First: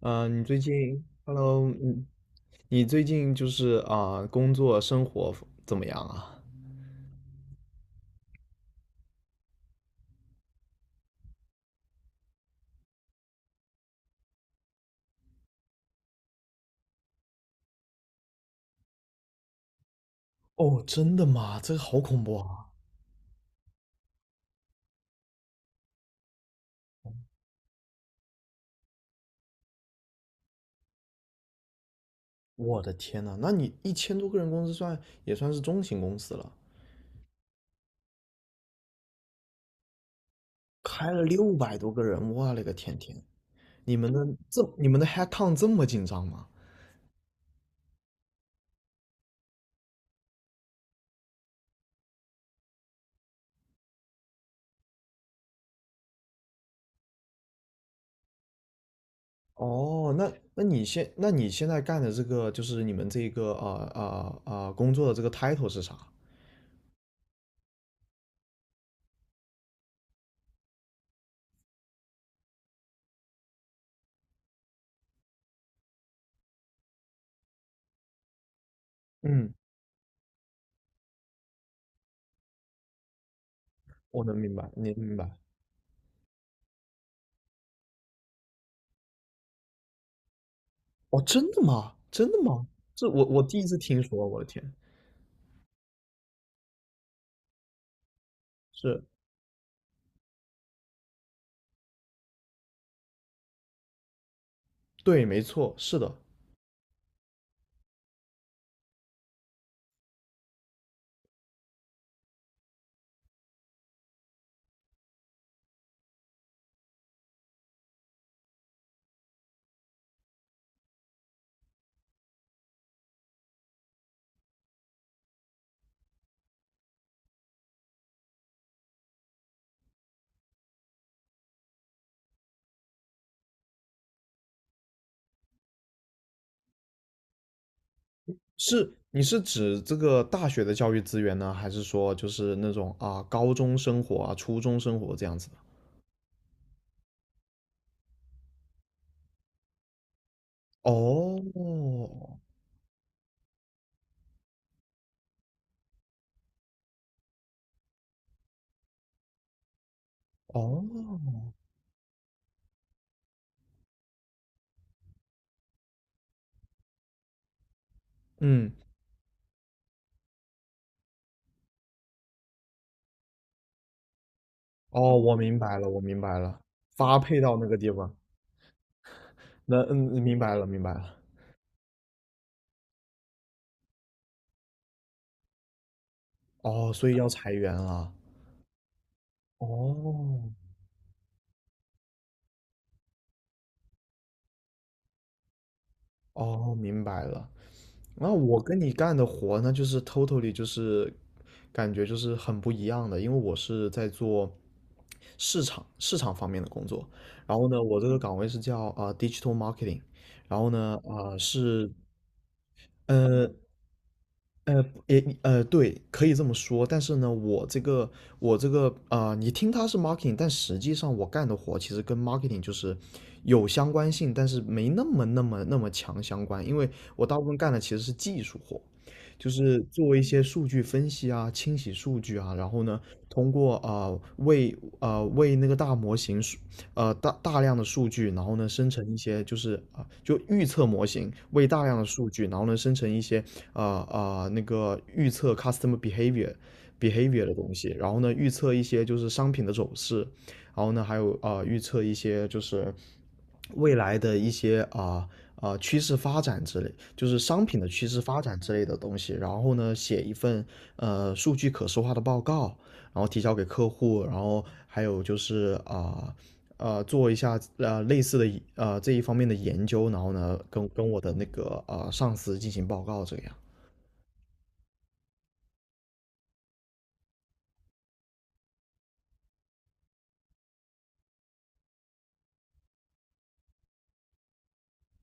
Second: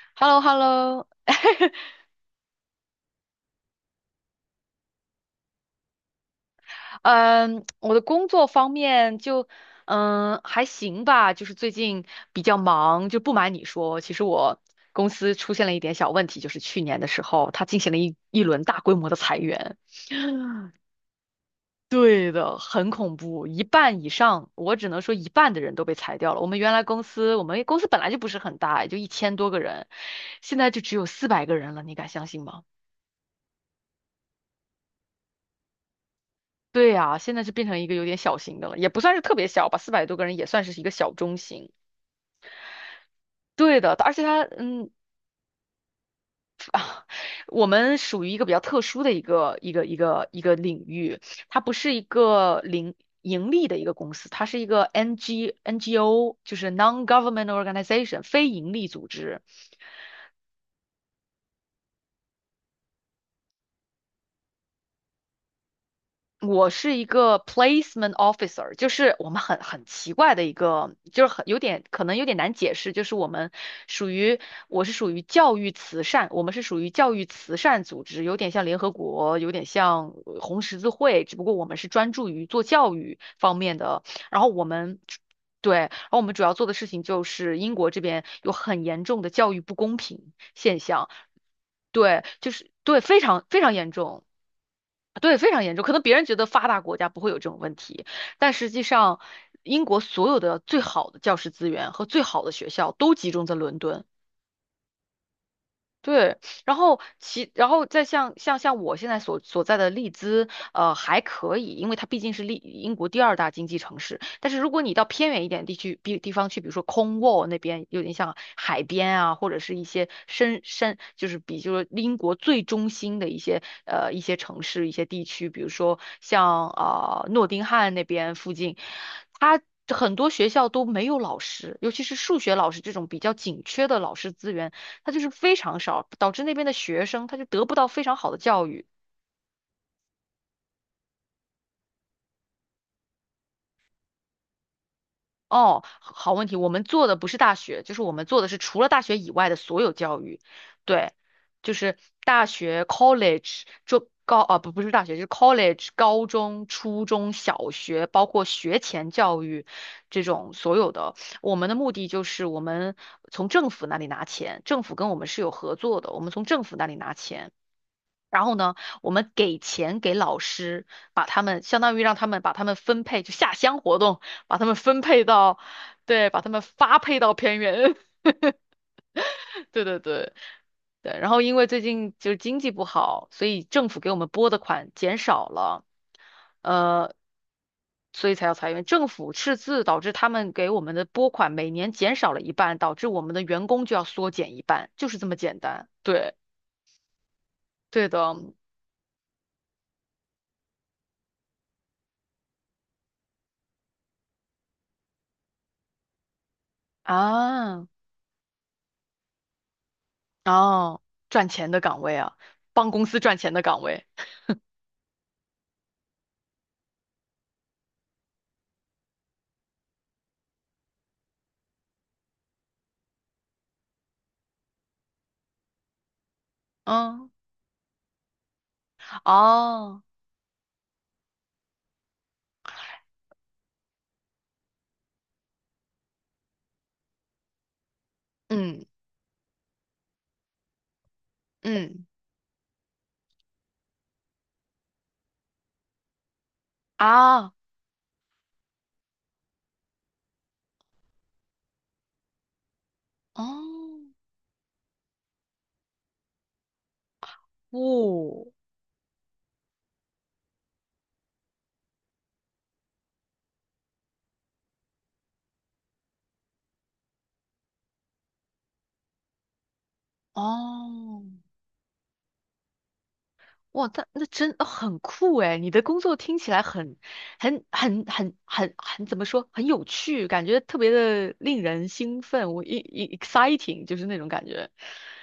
h e l l o 你 h e l 最 l 近 o ，Hello，你最近工作生活怎么样啊？嗯，我的工作方面就还行吧，就是最近比较忙，就不瞒你说，其实我公司出现了一点小问题，就是去年的时候，它进行了一轮大规模的裁员。哦，真的吗？这个好恐对怖的，啊！很恐怖，一半以上，我只能说一半的人都被裁掉了。我们原来公司，我们公司本来就不是很大，也就1000多个人，现在就只有四百个人了，你敢相信吗？我的天呐，那你一千多个人公司算也算是中型公司了，对呀，现在是变成一个有点小型的了，也不算是特别小吧，400多个人也算是一个开小了中六型。百多个人，我勒个天天！对的，你们而的且它，这你们的 headcount 这么紧张吗？我们属于一个比较特殊的一个领域，它不是一个零盈利的一个公司，它是一个 NGO，就是 non-government organization，非盈利组织。哦，那你现在干的这个就是你们这个工作的这个 title 是啥？我是一个 placement officer，就是我们很奇怪的一个，就是很有点可能有点难解释，就是我们属于我是属于教育慈善，我们是属于教育慈善组织，有点像联合国，有嗯，点像红十字会，只不过我们是专注于做教育方面的，我能然后明我白，你们。明白。对，然后我们主要做的事情就是英国这边有很严重的教育不公平现象，哦，真的吗？对，真的就吗？是对，这非我常第非一常次严听重。说，我的天。对，非常严重。可能别人觉得发达国家不会有这种问题，但实际是。上，英国所有的最好的教师资源和最好的学校都集中在伦敦。对，没错，是的。对，然后再像我现在所在的利兹，还可以，因为它毕竟是英国第二大经济城市。但是如果你到偏远一点地区，比地方去，比如说空沃那边，有点像海边啊，或者是一些深，就是就是英国最中心的一些一些城市、一些地区，比如说像诺丁汉那边附近，它。很多学校都没有老师，尤其是数学老师这种比较紧缺的老师资源，它就是非常少，导致那边的学生他就得不到非常好的教育。是，你是指这个大学的教育资源呢，还是说就是那种啊高中生活啊初中生活这样子的？哦，好问题，我们做的不是大学，就是我们做的是除了大学以外的所有教育，对，哦。就是大学 college 中高啊不是大学，就是 college 高中、初中小学，包括学前教育这种所有的。哦。我们的目的就是我们从政府那里拿钱，政府跟我们是有合作的，我们从政府那里拿钱。然后嗯。呢，我们给钱给老师，把他们相当于让他们把他们分配，就下乡活动，把他们分哦，配我到，明白了，我明对，白把他了。们发发配到配到偏那个地远，方，那对嗯，对对明白了，明白了。对。然后因为最近就是经济不好，所以政府给我们拨的款减少了，哦，所呃，以要裁员了。所以才要裁员。政府赤字导致他们哦。给我们的拨款每年减少了一半，导致我们的员工就要缩减一半，就是这么简单。对，哦，明白了。对那的我跟你干的活呢，就是 totally 就是感觉就是很不一样的，因为我是在做市场方面的工作。然后呢，啊。我这个岗位是叫digital marketing，然后呢哦，赚钱的是岗位啊，帮公司赚钱呃的岗位。对，可以这么说。但是呢，我这个你听它是 marketing，但实际上我干的活其实跟 marketing 就是有相关性，但是没那么强相关。因为我嗯，大部分干的其实是技术活，就是哦，做一些数据分析啊、清洗数据啊。然后呢，通过啊、呃为啊、呃为那个大模型数呃大量的数据，然后呢嗯生成一些就是就预测模型，为大量嗯的数据，然后呢生成一些啊那个预测 customer behavior 啊，的东西。然后呢预测一些就是商品的走势，然后呢还有预测一些就是未哦，来的一些趋势发展之类，就是商品的趋势发哦展之类的东西。然后呢写一份数据可视化的报告，然后提交给客户。然后还有就是做一下类似的这一方面的研究。然后呢，跟我哦，的那个上司进行报告，这样。哇，那真很酷诶，你的工作听起来很很怎么说，很有趣，感觉特别的令人兴奋，我一 exciting 就是那种感觉。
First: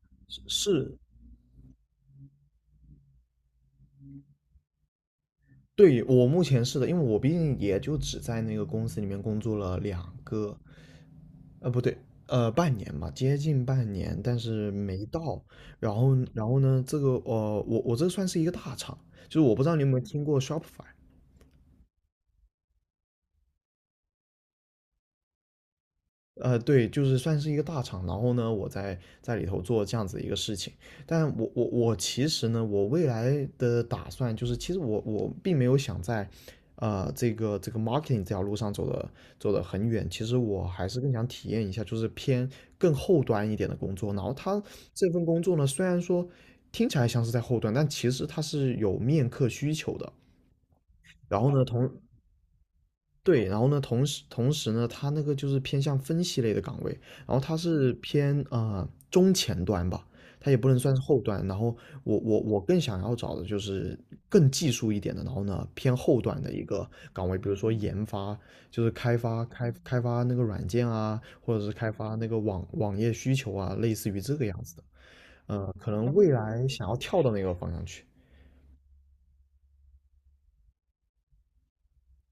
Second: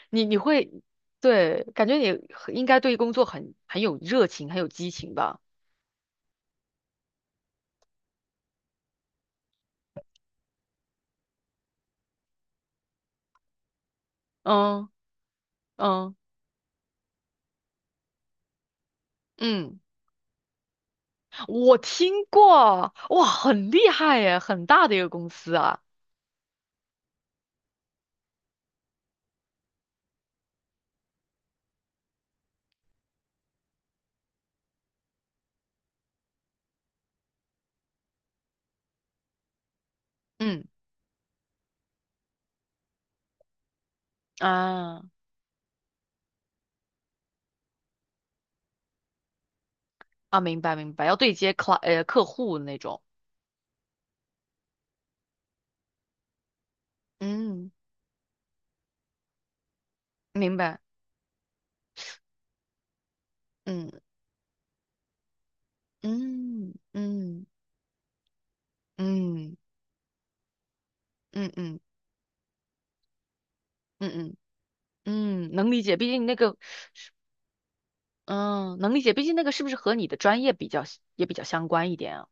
你会是。对，感觉你很应该对工作很有热情，很有激情吧？对，我目前是的，因为我毕竟也就只在那个公司里面工作了两个，呃，不对，呃，半年吧，接近半年，但是嗯没到。嗯然后呢，这个我这算是一个大厂，就是我不知道嗯。你有没有听过 Shopify。我听过，哇，很厉害耶，很大的一个公司啊。呃，对，就是算是一个大厂。然后呢，我在里头做这样子一个事情，但我其实呢，我未来的打算就是，其实我并没有想在，这个这个 marketing 这条路上走的很远。其实嗯我还是更想体验一下，就是偏更后端一点的工作。然后他啊这份工作呢，虽然说听起来像是在后端，但其实它是有面客需求的。啊，明白明白，要对然后接呢，客户那种。对，然后呢，同时呢，它那个就是偏向分析类的岗位。然后它嗯，是偏中前端吧，它明也不能白。算是后端。然后我更想要找的就嗯是更技术一点的，然后呢偏后端的一嗯个岗位，嗯比如说研发，就是开发嗯开开发那个软件啊，嗯嗯或者是嗯开发那个网页需求啊，类似于嗯这个样子的。嗯，能呃，理可解。毕能竟未那个，来想要跳到那个方向去。嗯，能理解。毕竟那个是不是和你的专业比较也比较相关一点啊？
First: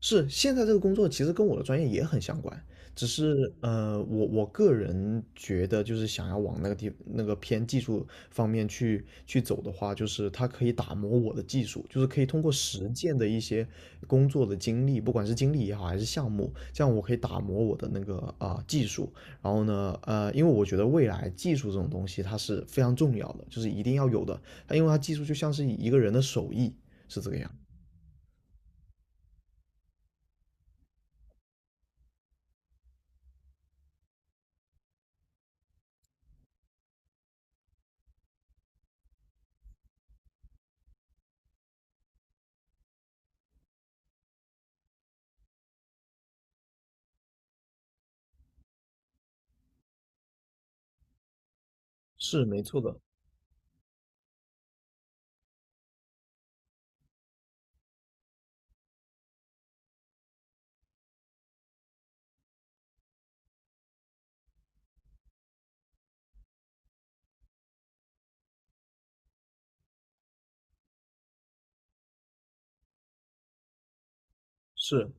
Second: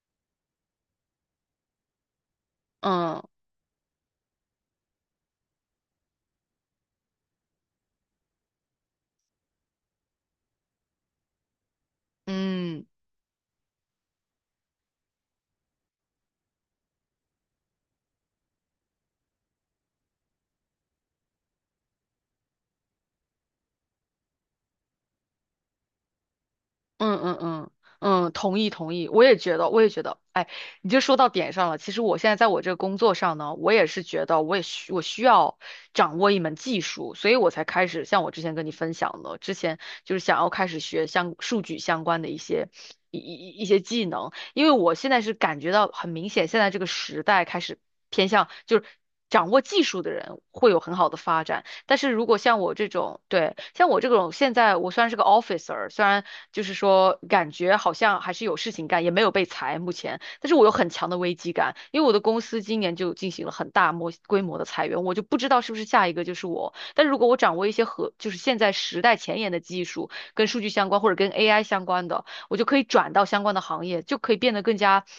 是，现在这个工作其实跟我的专业也很相关。只嗯是我个人觉得就是想要往那个地那个偏技术方面去走的话，就是它可以打磨我的技术，就是可以通过嗯。实践的一些工作的经历，不管是经历也好还是项目，这样我可以打磨我的那个技术。然后呢，因为我觉得未来技术这种东西它是非常重要的，就是一定要有的，它因为它技术就像是一个人的手艺，嗯是这个嗯样。嗯嗯，同意同意，我也觉得，我也觉得，哎，你就说到点上了。其实我现在在我这个工作上呢，我也是觉得，我需要掌握一门技术，所以我才开始像我之前跟你分享的，之前就是想要开始学相数据相关的一些一些技能，因为我现在是感觉到很明显，现在这个时代开始偏向就是。掌握技术的人会有很好的发展，但是如果是，像没我错这的，种，对，像我这种，现在我虽然是个 officer，虽然就是说感觉好像还是有事情干，也没有被裁目前，但是我有很强的危机感，因为我的公司今年就进行了很大规模的裁员，我就不知道是不是下一个就是我。但如果我掌握一些和就是现在时代前沿的技术，跟数据相关或者跟 AI 相关的，我就可以转到相关的行业，就可以变得更加，是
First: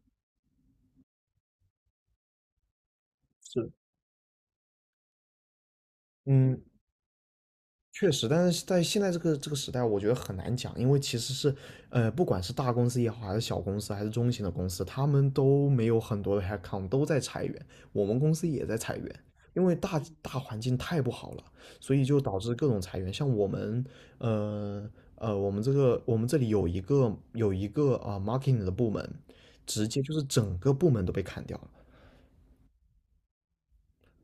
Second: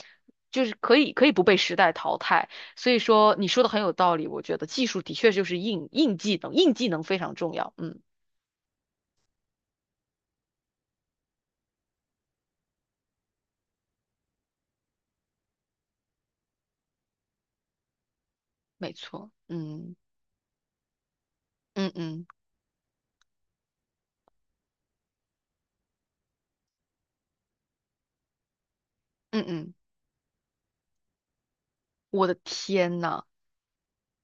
就是可以不被时代淘汰。所以说你说的是。很有道理，我觉得技术的确就是硬技能，嗯，硬技能非常重要。嗯，确实，但是在现在这个时代，我觉得很难讲，因为其实是，不管是大公司也好，还是小公司，还是中型的公司，他们都没有很多的 headcount，都在裁员。我们公司也在没裁员，错。因为嗯大环境太不好了，嗯所以就嗯导致各种裁员。像我们，呃我们这里有一个有一个 marketing 的部门，嗯嗯，直接就是整个部门都被砍掉了。我的天呐，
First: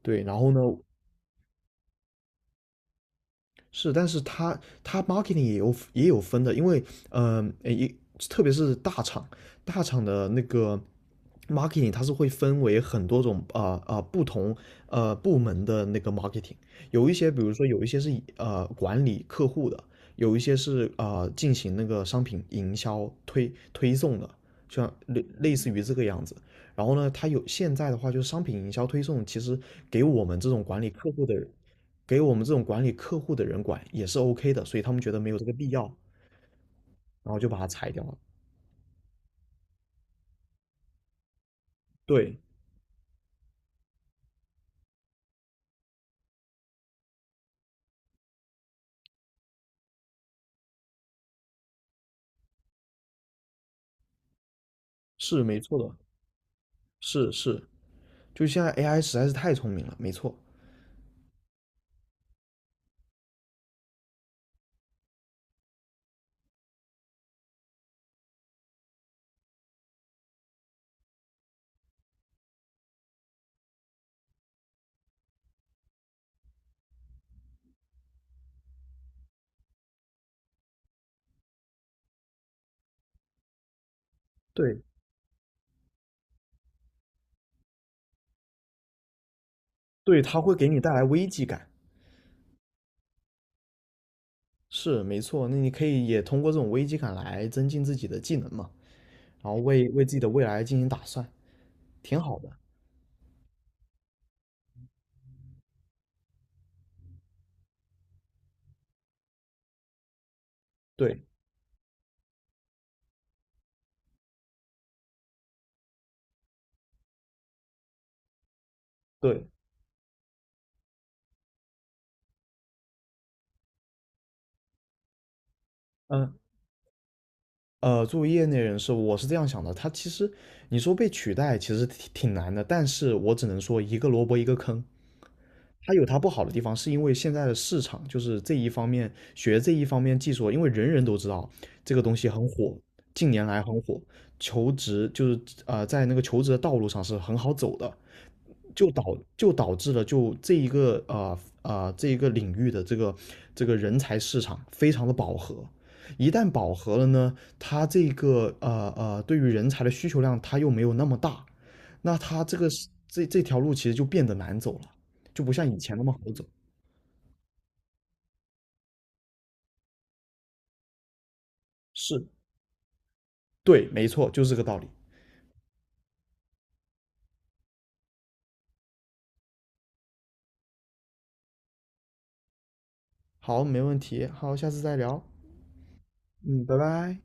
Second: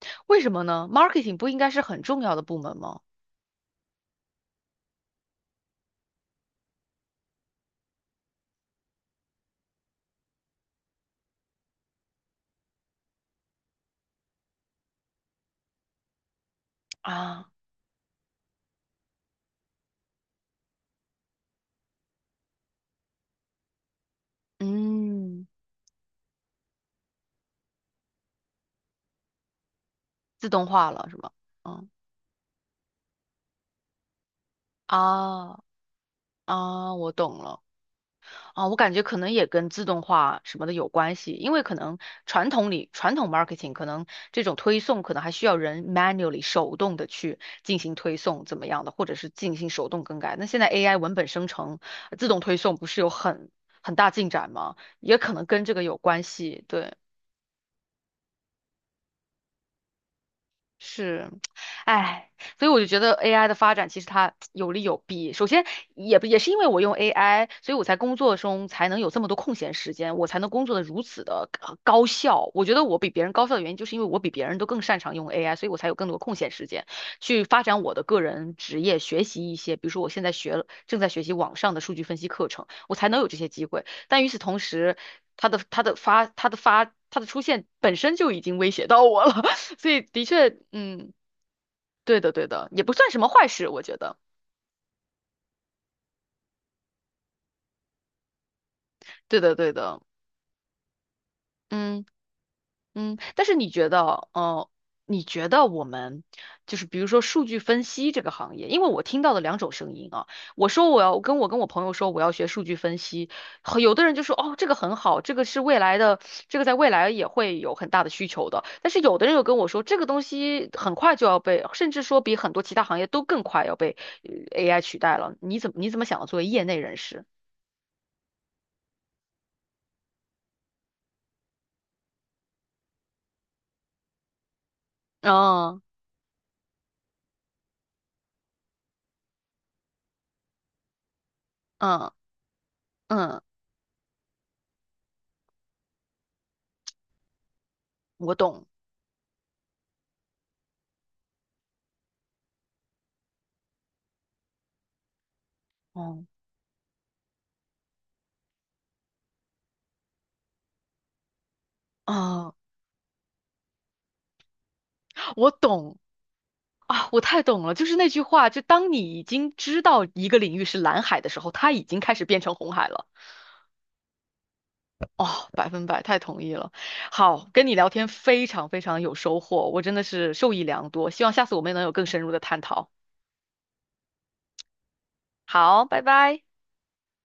对，然为什后呢，么呢？marketing 不应该是很重要的部门吗？是，但是它它 marketing 也有分的。因为嗯，呃一、呃特别是大厂，大厂的那个 marketing 它是会分为很多种不同部门的那个 marketing,有一些比啊，如说有一些是以管理客户的，有一些是进行那个商品营销推送的，像类嗯，类似于这个样子。然后呢，它有现在的话就是商品营销推送，其实给我们自这种动管理化了客是户吗？的人嗯给我们这种管理客户的人管也是 OK 的，所以他们觉得没有这个啊必要，啊，我然懂后就把了。它裁掉了。啊，我感觉可能也跟自动化什么的有关系，因为可能对，传统 marketing 可能这种推送可能还需要人 manually 手动的去进行推送怎么样的，或者是进行手动更改。那现在 AI 文本生成、自动推送不是有很大进展吗？也可是能没跟这错个的，有关系，对。是是，就现在 AI 实在是太聪明了，没错。是，哎，所以我就觉得 AI 的发展其实它有利有弊。首先，也不也是因为我用 AI，所以我才工作中才能有这么多空闲时间，我才能工作的如此的高效。我觉得我比别人高效的原因，就是因为我比别人都更擅长用 AI，所以我才有更多空闲时间去发展我的个人职业，学习一些，比如说我现在学了，正在学习网上的数据分析课程，我才能有这些机会。但与此同对，时，它的出现本身就已经威胁到我了，所以对，的它会确，给你带来嗯，危机感，对的，对的，也不算什么坏事，我觉得，是没错。那你可以也通过这种危机感来增进自己的技能嘛，对然的，后对为的，为自己的未来进行打算，嗯挺好的。嗯。但是你觉得我们就是比如说数据分析这个行业，因为我听到的两种声音啊，我说我要对，跟我朋友说我要学数据分析，很有的人就说哦这个很好，这个是未来的，这个在未来也会有很大的需求的。但是有的人又对。跟我说这个东西很快就要被，甚至说比很多其他行业都更快要被呃 AI 取代了。你怎么想的？嗯、作为业内人士？作为业内人士，我是这样想的。他其实你说被取代，其实挺难的。但是我只能说一个萝卜一个坑。哦，它有它不好的地方，是因为现在的市场就是这一方面学这一方面技术，因为人人都知道这个嗯东西很火，近嗯，年来很火，求职就是在那个求职的道路上是很好走的，我懂，就导就导致了就这一个这一个领域的这个人才市场非常的饱和。哦一旦饱和了呢，它这个对于人才的需求量它又没有那么大，那它哦，这个这条路其实就变得难走了，就我不像以前懂那么好走。啊，我太懂了，就是那句话，就当你已经知道一个领域是蓝海的时候，它已经开始是，变成红海了。对，没错，就是这个道理。哦，百分百，太同意了。好，跟你聊天非常非常有收获，我真的是受益良多，希望下次我们能有更深入的探讨。好，没问题，好，下次再聊。好，拜拜。嗯，拜拜。